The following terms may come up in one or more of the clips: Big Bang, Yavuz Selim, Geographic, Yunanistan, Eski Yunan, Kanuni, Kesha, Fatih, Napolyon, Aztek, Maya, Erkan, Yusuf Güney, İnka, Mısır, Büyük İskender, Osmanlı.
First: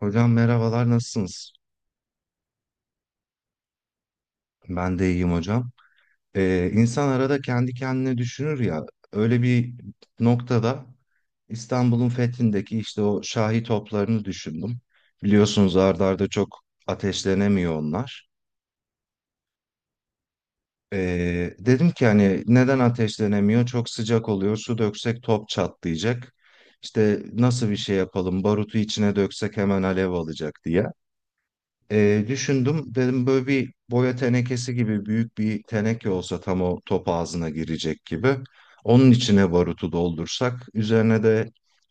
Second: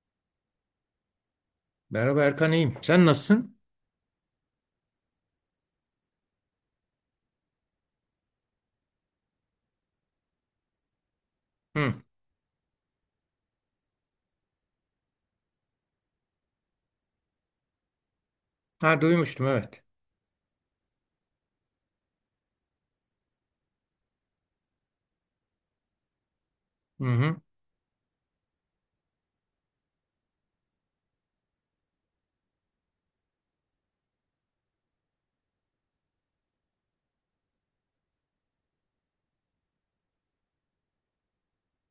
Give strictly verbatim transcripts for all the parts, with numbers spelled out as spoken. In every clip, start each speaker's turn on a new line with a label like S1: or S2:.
S1: Hocam merhabalar, nasılsınız?
S2: Merhaba Erkan iyiyim. Sen nasılsın?
S1: Ben de iyiyim hocam. Ee, insan arada kendi kendine düşünür ya, öyle bir noktada
S2: Hı.
S1: İstanbul'un fethindeki işte o Şahi toplarını düşündüm. Biliyorsunuz, art arda çok ateşlenemiyor onlar.
S2: Ha duymuştum evet.
S1: Ee, dedim ki hani neden ateşlenemiyor? Çok sıcak oluyor. Su döksek top çatlayacak.
S2: Hı
S1: İşte
S2: hı.
S1: nasıl bir şey yapalım? Barutu içine döksek hemen alev alacak diye. Ee, düşündüm, dedim böyle bir boya tenekesi gibi büyük bir teneke olsa tam o top ağzına girecek gibi. Onun içine barutu doldursak, üzerine de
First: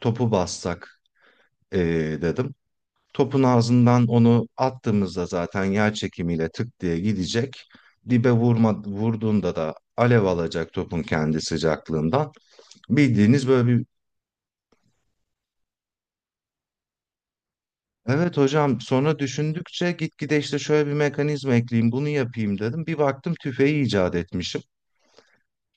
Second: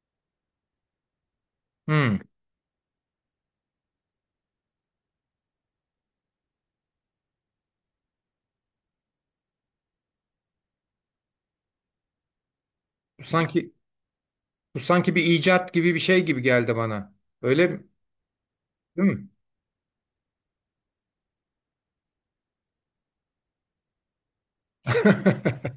S1: topu bassak ee,
S2: Hı.
S1: dedim. Topun ağzından onu attığımızda zaten yer çekimiyle tık diye gidecek. Dibe vurma, vurduğunda da alev alacak topun kendi sıcaklığından.
S2: Bu
S1: Bildiğiniz böyle
S2: sanki
S1: bir.
S2: bu sanki bir icat gibi bir şey gibi geldi bana. Öyle mi?
S1: Evet hocam,
S2: Değil
S1: sonra
S2: mi?
S1: düşündükçe gitgide işte şöyle bir mekanizma ekleyeyim, bunu yapayım dedim. Bir baktım tüfeği icat etmişim.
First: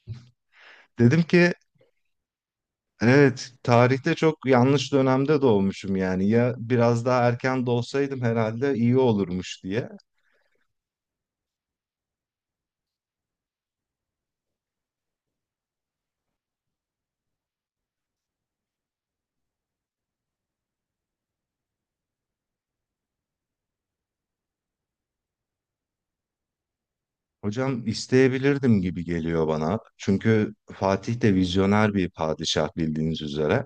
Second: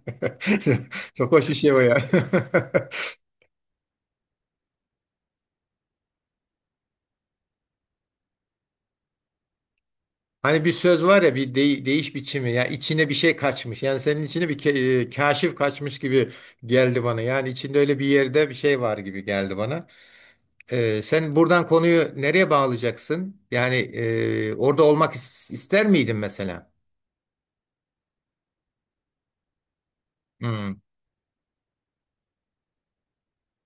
S1: Dedim
S2: Çok hoş
S1: ki
S2: bir şey o ya.
S1: evet, tarihte çok yanlış dönemde doğmuşum yani, ya biraz daha erken doğsaydım herhalde iyi olurmuş diye.
S2: Hani bir söz var ya bir dey- değiş biçimi ya içine bir şey kaçmış. Yani senin içine bir ke- e, kaşif kaçmış gibi geldi bana. Yani içinde öyle bir yerde bir şey var gibi geldi bana. Ee, sen buradan konuyu nereye bağlayacaksın? Yani e, orada olmak is- ister miydin mesela?
S1: Hocam isteyebilirdim gibi geliyor bana. Çünkü
S2: Hmm.
S1: Fatih de vizyoner bir padişah, bildiğiniz üzere.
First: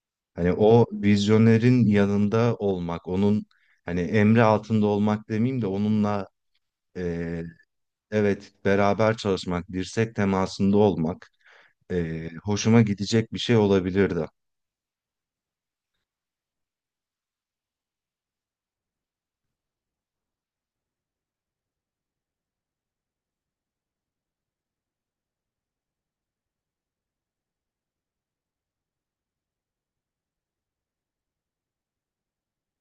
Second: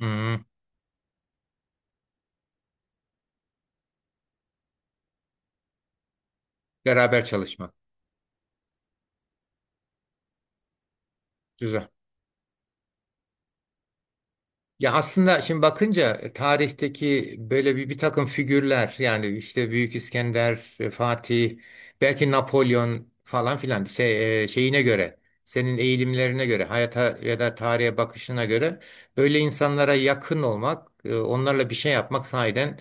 S2: Hmm,
S1: Hani o vizyonerin yanında olmak, onun hani emri altında olmak demeyeyim de onunla
S2: Beraber
S1: e,
S2: çalışmak.
S1: evet, beraber çalışmak, dirsek temasında olmak.
S2: Güzel.
S1: E, hoşuma gidecek bir şey olabilirdi.
S2: Ya aslında şimdi bakınca e, tarihteki böyle bir, bir takım figürler yani işte Büyük İskender, e, Fatih, belki Napolyon falan filan şey, e, şeyine göre, senin eğilimlerine göre, hayata ya da tarihe bakışına göre böyle insanlara yakın olmak, e, onlarla bir şey yapmak sahiden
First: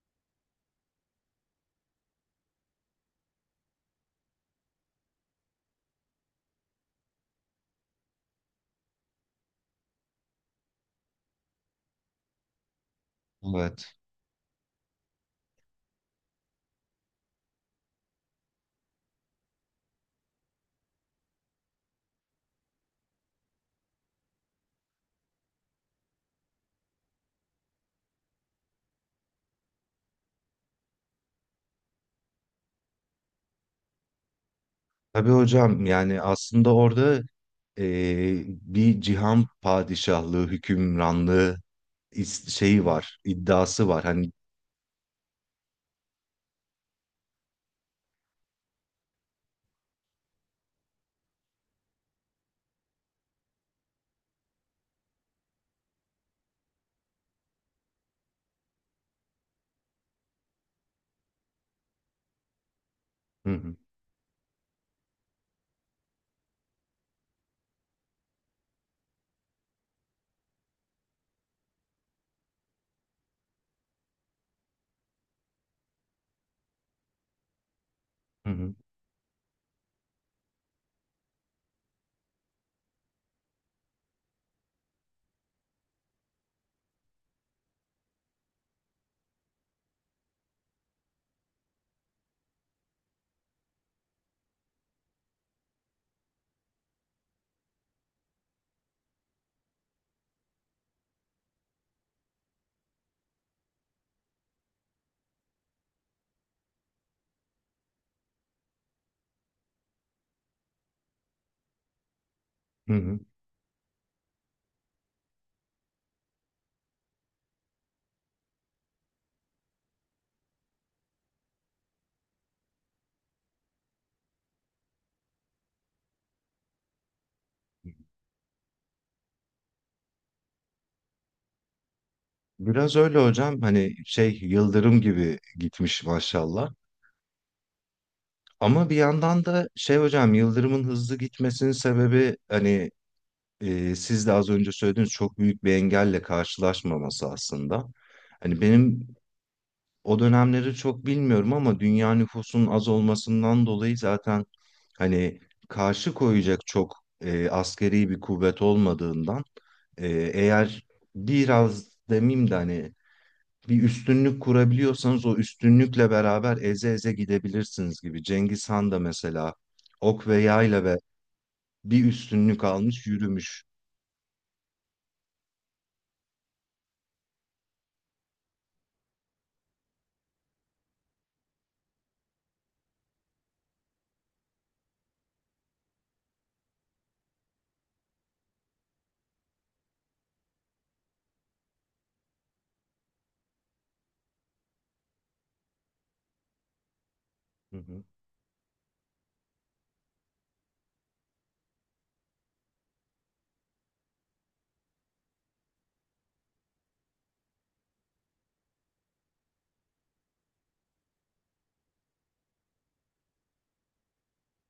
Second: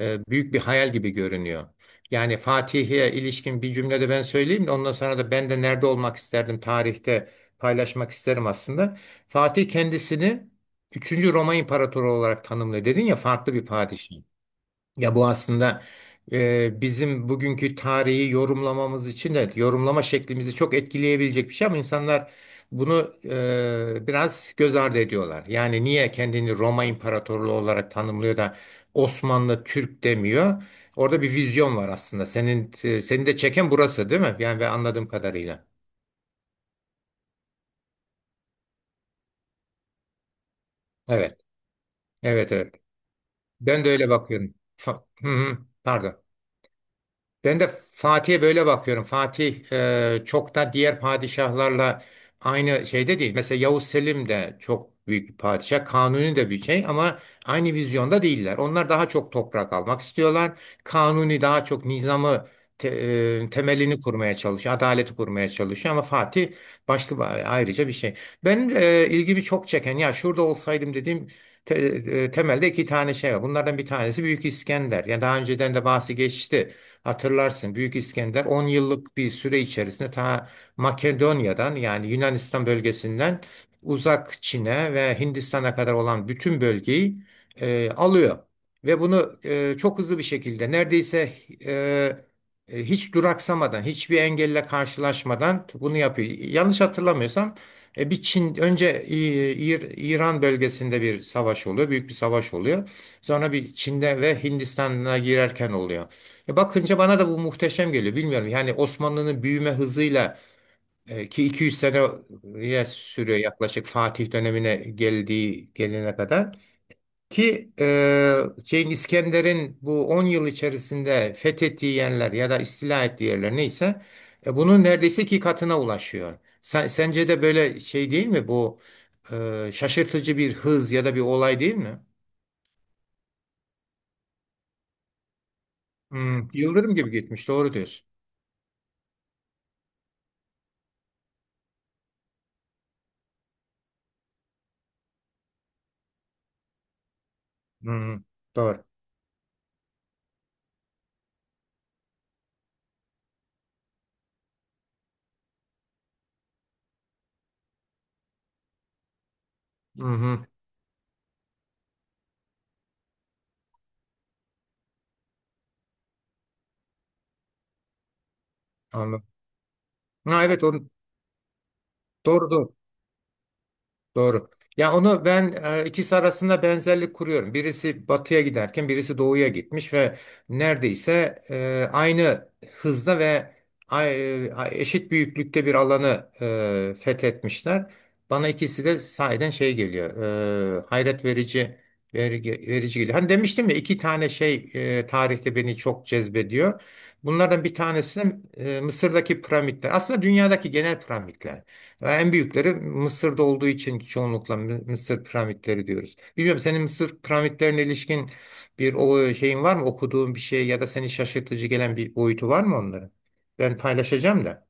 S2: e, büyük bir hayal gibi görünüyor. Yani Fatih'e ilişkin bir cümlede ben söyleyeyim de ondan sonra da ben de nerede olmak isterdim tarihte paylaşmak isterim aslında. Fatih kendisini Üçüncü Roma İmparatoru olarak tanımlıyor. Dedin ya farklı bir
S1: Evet.
S2: padişah. Ya bu aslında e, bizim bugünkü tarihi yorumlamamız için de yorumlama şeklimizi çok etkileyebilecek bir şey ama insanlar bunu e, biraz göz ardı ediyorlar. Yani niye kendini Roma İmparatorluğu olarak tanımlıyor da Osmanlı Türk demiyor? Orada bir vizyon var aslında. Senin e, seni de çeken burası değil mi? Yani ben anladığım
S1: Tabii
S2: kadarıyla.
S1: hocam, yani aslında orada e, bir cihan padişahlığı,
S2: Evet.
S1: hükümranlığı is-
S2: Evet evet.
S1: şeyi var,
S2: Ben
S1: iddiası
S2: de
S1: var.
S2: öyle
S1: Hani.
S2: bakıyorum. Fa- Hı hı. Pardon. Ben de Fatih'e böyle bakıyorum. Fatih e, çok da diğer padişahlarla aynı şeyde değil. Mesela Yavuz Selim de çok büyük bir padişah. Kanuni de bir şey ama aynı vizyonda değiller. Onlar daha çok toprak almak istiyorlar. Kanuni daha çok nizamı te-
S1: Hı
S2: e,
S1: hı,
S2: temelini kurmaya çalışıyor. Adaleti kurmaya çalışıyor ama Fatih başlı ba- ayrıca bir şey. Benim e, ilgimi çok çeken ya şurada olsaydım dediğim te- e, temelde iki tane şey var. Bunlardan bir tanesi Büyük İskender. Yani daha önceden de bahsi geçti. Hatırlarsın Büyük İskender
S1: hı
S2: on
S1: hı,
S2: yıllık bir süre içerisinde ta Makedonya'dan yani Yunanistan bölgesinden uzak Çin'e ve Hindistan'a kadar olan bütün bölgeyi e, alıyor. Ve bunu e, çok hızlı bir şekilde neredeyse e, e, hiç duraksamadan, hiçbir engelle karşılaşmadan bunu yapıyor. Yanlış hatırlamıyorsam e, bir Çin önce İ- İr- İran bölgesinde bir savaş oluyor, büyük bir savaş oluyor. Sonra bir Çin'de ve Hindistan'a girerken oluyor. E bakınca bana da bu muhteşem geliyor. Bilmiyorum yani Osmanlı'nın büyüme hızıyla e, ki iki yüz seneye
S1: hı hı.
S2: sürüyor yaklaşık Fatih dönemine geldiği gelene kadar ki e, şeyin İskender'in bu on yıl içerisinde fethettiği yerler ya da istila ettiği yerler neyse e, bunun neredeyse iki katına ulaşıyor. Sen- sence de böyle şey değil mi bu e, şaşırtıcı bir hız ya da bir olay değil mi?
S1: Biraz öyle hocam, hani şey, yıldırım gibi gitmiş
S2: Hmm,
S1: maşallah.
S2: yıldırım gibi gitmiş doğru diyorsun.
S1: Ama bir yandan da şey hocam, yıldırımın hızlı gitmesinin sebebi hani, e, siz de az önce söylediğiniz, çok büyük bir engelle karşılaşmaması aslında.
S2: Hmm,
S1: Hani
S2: doğru.
S1: benim, o dönemleri çok bilmiyorum ama dünya nüfusunun az olmasından dolayı zaten hani karşı koyacak çok e, askeri bir kuvvet olmadığından,
S2: Hı
S1: e,
S2: hı,
S1: eğer biraz demeyeyim de hani bir üstünlük kurabiliyorsanız o üstünlükle beraber eze eze gidebilirsiniz gibi. Cengiz Han da
S2: anladım.
S1: mesela ok ve
S2: Ha, evet
S1: yayla
S2: onu,
S1: ve bir
S2: doğru
S1: üstünlük
S2: doğru.
S1: almış, yürümüş.
S2: Doğru. Ya onu ben e, ikisi arasında benzerlik kuruyorum. Birisi batıya giderken birisi doğuya gitmiş ve neredeyse e, aynı hızda ve ay- e, eşit büyüklükte bir alanı e, fethetmişler. Bana ikisi de sahiden şey geliyor. E, hayret verici verici, verici geliyor. Hani demiştim ya iki tane şey e, tarihte beni çok cezbediyor. Bunlardan bir tanesi e, Mısır'daki piramitler. Aslında dünyadaki genel piramitler. En büyükleri Mısır'da olduğu için çoğunlukla Mı- Mısır piramitleri diyoruz. Bilmiyorum senin Mısır piramitlerine ilişkin bir o şeyin var mı? Okuduğun bir şey ya da seni şaşırtıcı gelen bir boyutu var mı onların? Ben paylaşacağım da.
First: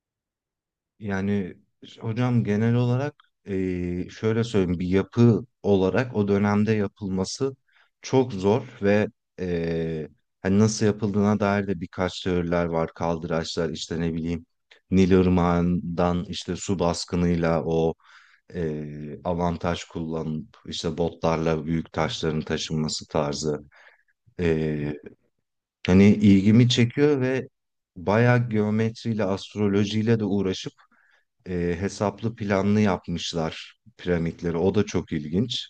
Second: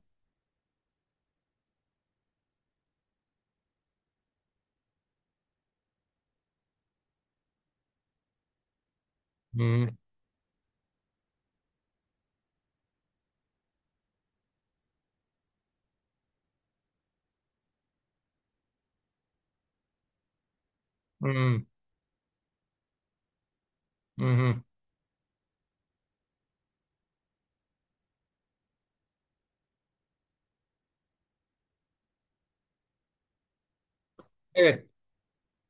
S1: Yani hocam genel olarak eee, şöyle söyleyeyim, bir yapı olarak o dönemde yapılması çok zor ve
S2: Hmm,
S1: eee, hani nasıl yapıldığına dair de birkaç teoriler var. Kaldıraçlar işte, ne bileyim, Nil Irmağı'ndan işte su baskınıyla o eee avantaj kullanıp işte botlarla
S2: hmm,
S1: büyük taşların taşınması tarzı.
S2: hmm.
S1: Eee, Hani ilgimi çekiyor ve bayağı geometriyle astrolojiyle de uğraşıp e, hesaplı planlı yapmışlar piramitleri. O da
S2: Evet.
S1: çok ilginç.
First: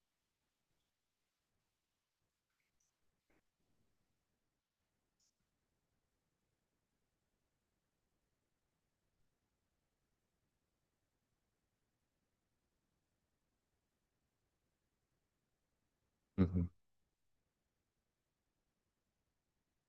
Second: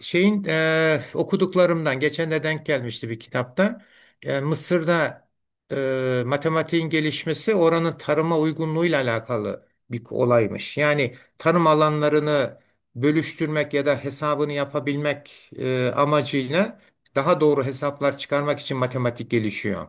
S2: Şeyin eee, Okuduklarımdan geçen de denk gelmişti bir kitapta. Eee, Mısır'da eee, matematiğin gelişmesi oranın tarıma uygunluğuyla alakalı bir olaymış. Yani tarım alanlarını bölüştürmek ya da hesabını yapabilmek eee,
S1: Hı hı.
S2: amacıyla daha doğru hesaplar çıkarmak için matematik gelişiyor.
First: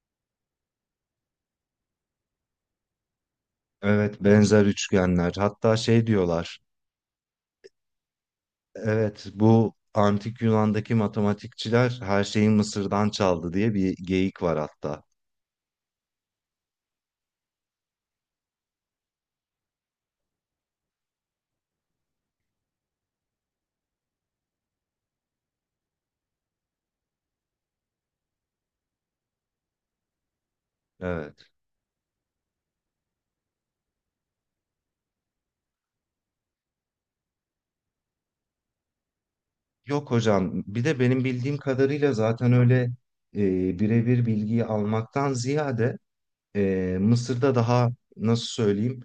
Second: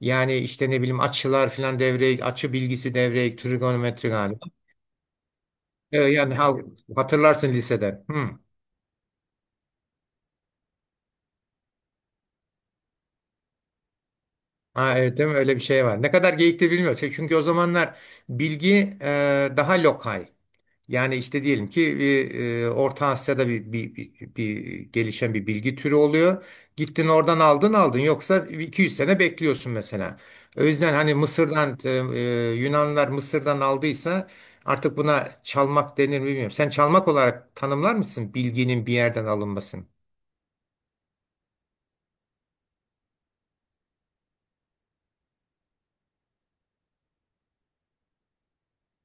S2: Yani işte ne bileyim açılar filan devreye, açı bilgisi devreye, trigonometri
S1: Evet,
S2: galiba.
S1: benzer üçgenler. Hatta
S2: Ee,
S1: şey
S2: yani ha-
S1: diyorlar.
S2: hatırlarsın liseden. Hı.
S1: Evet, bu antik Yunan'daki matematikçiler her şeyi Mısır'dan çaldı diye bir geyik var
S2: Ha,
S1: hatta.
S2: evet değil mi? Öyle bir şey var. Ne kadar geyiktir bilmiyoruz. Şey, Çünkü o zamanlar bilgi e, daha lokal. Yani işte diyelim ki bir, e, Orta Asya'da bir, bir, bir, bir gelişen bir bilgi türü oluyor. Gittin oradan aldın aldın. Yoksa iki yüz sene bekliyorsun mesela. O yüzden hani
S1: Evet.
S2: Mısır'dan e, e, Yunanlar Mısır'dan aldıysa artık buna çalmak denir mi bilmiyorum. Sen çalmak olarak tanımlar mısın bilginin bir yerden alınmasını?
S1: Yok hocam. Bir de benim bildiğim kadarıyla zaten öyle e, birebir bilgiyi almaktan ziyade e, Mısır'da daha, nasıl söyleyeyim,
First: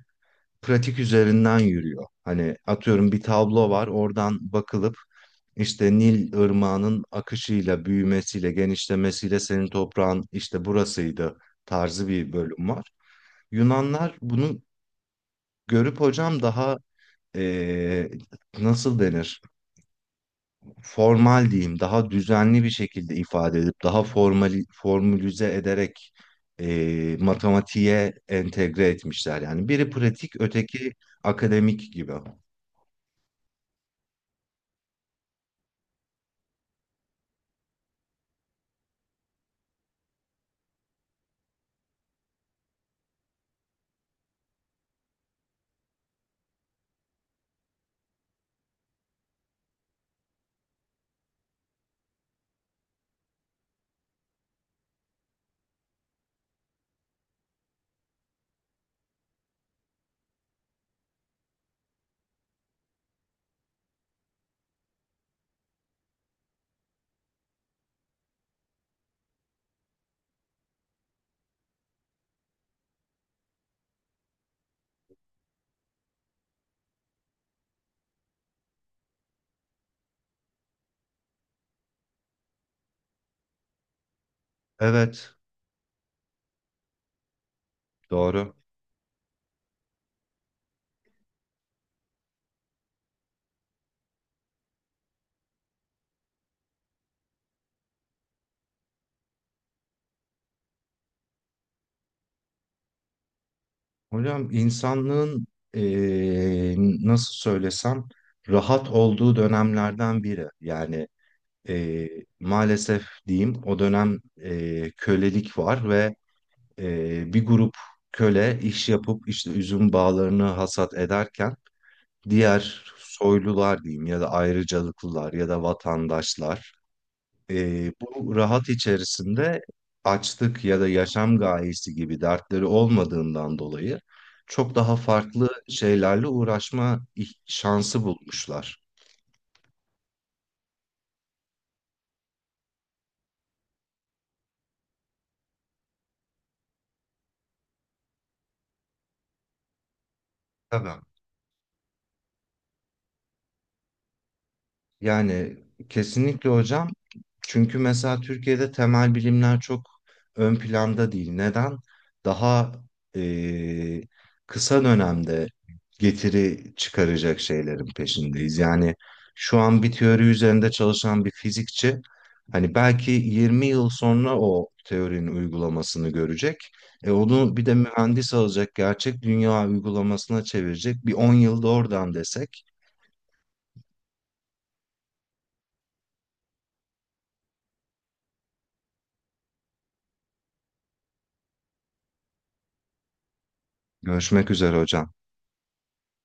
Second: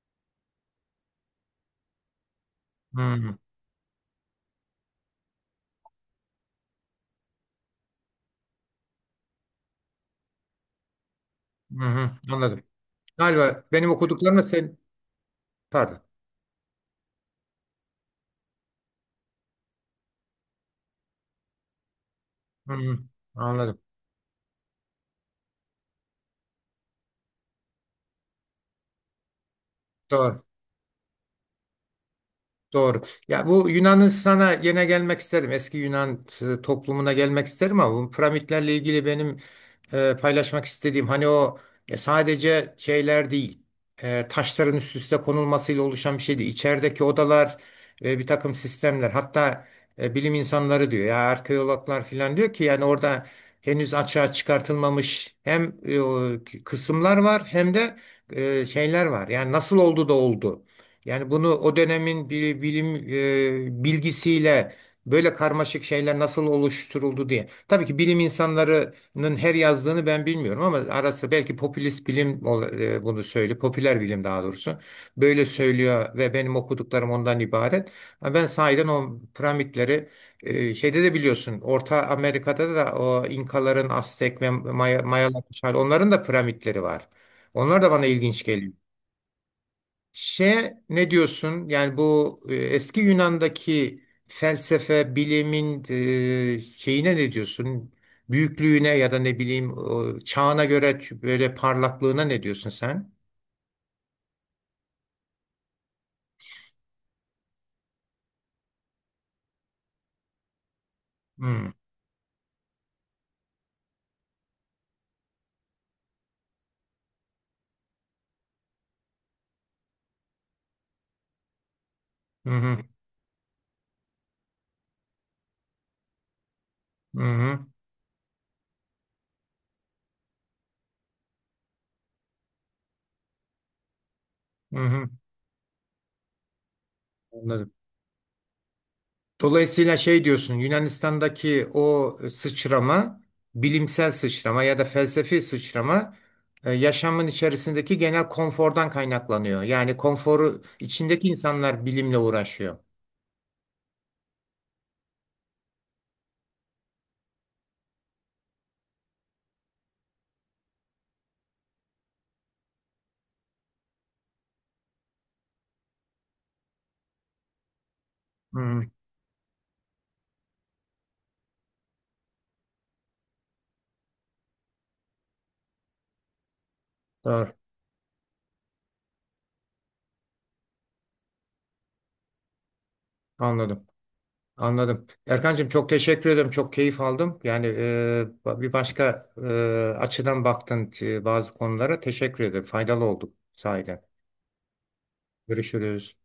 S1: pratik üzerinden yürüyor. Hani
S2: Hı
S1: atıyorum bir
S2: hı,
S1: tablo var, oradan bakılıp işte Nil ırmağının akışıyla, büyümesiyle, genişlemesiyle senin toprağın işte burasıydı
S2: hı
S1: tarzı
S2: hı,
S1: bir
S2: anladım.
S1: bölüm var.
S2: Galiba benim
S1: Yunanlar
S2: okuduklarımla
S1: bunu
S2: sen... Pardon.
S1: görüp hocam daha eee, nasıl denir? Formal diyeyim, daha düzenli bir
S2: Hmm,
S1: şekilde ifade
S2: anladım.
S1: edip daha formali, formülize ederek eee, matematiğe entegre etmişler. Yani biri pratik,
S2: Doğru.
S1: öteki akademik gibi.
S2: Doğru. Ya bu Yunanistan'a gene gelmek isterim. Eski Yunan e, toplumuna gelmek isterim ama bu piramitlerle ilgili benim e, paylaşmak istediğim hani o e, sadece şeyler değil. E, taşların üst üste konulmasıyla oluşan bir şey değil. İçerideki odalar ve bir takım sistemler hatta e, bilim insanları diyor ya arkeologlar falan diyor ki yani orada henüz açığa çıkartılmamış hem e, o kısımlar var hem de e, şeyler var. Yani nasıl oldu da oldu. Yani bunu o dönemin bir bilim e, bilgisiyle böyle karmaşık şeyler nasıl oluşturuldu diye. Tabii ki bilim insanlarının her yazdığını ben bilmiyorum ama arası belki popülist bilim ol- e, bunu söylüyor. Popüler bilim daha doğrusu. Böyle söylüyor ve benim okuduklarım ondan ibaret. Ama ben sahiden o piramitleri e, şeyde de biliyorsun Orta Amerika'da da o İnkaların, Aztek ve Maya,
S1: Evet,
S2: Mayaların onların da piramitleri var. Onlar da bana ilginç
S1: doğru.
S2: geliyor. Şey ne diyorsun? Yani bu e, eski Yunan'daki felsefe, bilimin e, şeyine ne diyorsun? Büyüklüğüne ya da ne bileyim o çağına göre böyle parlaklığına ne diyorsun sen?
S1: Hocam insanlığın eee, nasıl söylesem rahat olduğu dönemlerden biri. Yani
S2: Hmm.
S1: eee, maalesef diyeyim, o dönem eee, kölelik var ve eee, bir grup köle iş yapıp işte üzüm bağlarını hasat ederken
S2: Hı hı.
S1: diğer soylular diyeyim ya da ayrıcalıklılar ya da vatandaşlar,
S2: Hı hı.
S1: e, bu rahat içerisinde açlık ya da yaşam gayesi gibi dertleri olmadığından dolayı çok
S2: Hı
S1: daha
S2: hı.
S1: farklı şeylerle uğraşma ih-
S2: Anladım.
S1: şansı bulmuşlar.
S2: Dolayısıyla şey diyorsun Yunanistan'daki o sıçrama, bilimsel sıçrama ya da felsefi sıçrama e, yaşamın içerisindeki genel konfordan kaynaklanıyor. Yani konforu
S1: Tabii.
S2: içindeki insanlar bilimle uğraşıyor.
S1: Yani kesinlikle hocam. Çünkü mesela Türkiye'de temel bilimler çok ön planda değil. Neden? Daha eee, kısa dönemde getiri çıkaracak şeylerin peşindeyiz.
S2: Hmm,
S1: Yani şu an bir teori üzerinde çalışan bir fizikçi hani belki yirmi yıl sonra o teorinin uygulamasını görecek. E
S2: doğru.
S1: onu bir de mühendis alacak, gerçek dünya uygulamasına çevirecek. Bir on yılda oradan desek.
S2: Anladım. Anladım. Erkancığım çok teşekkür ederim. Çok keyif aldım. Yani e, ba- bir başka e, açıdan baktın e, bazı konulara. Teşekkür ederim. Faydalı olduk sahiden.
S1: Görüşmek üzere hocam.
S2: Görüşürüz.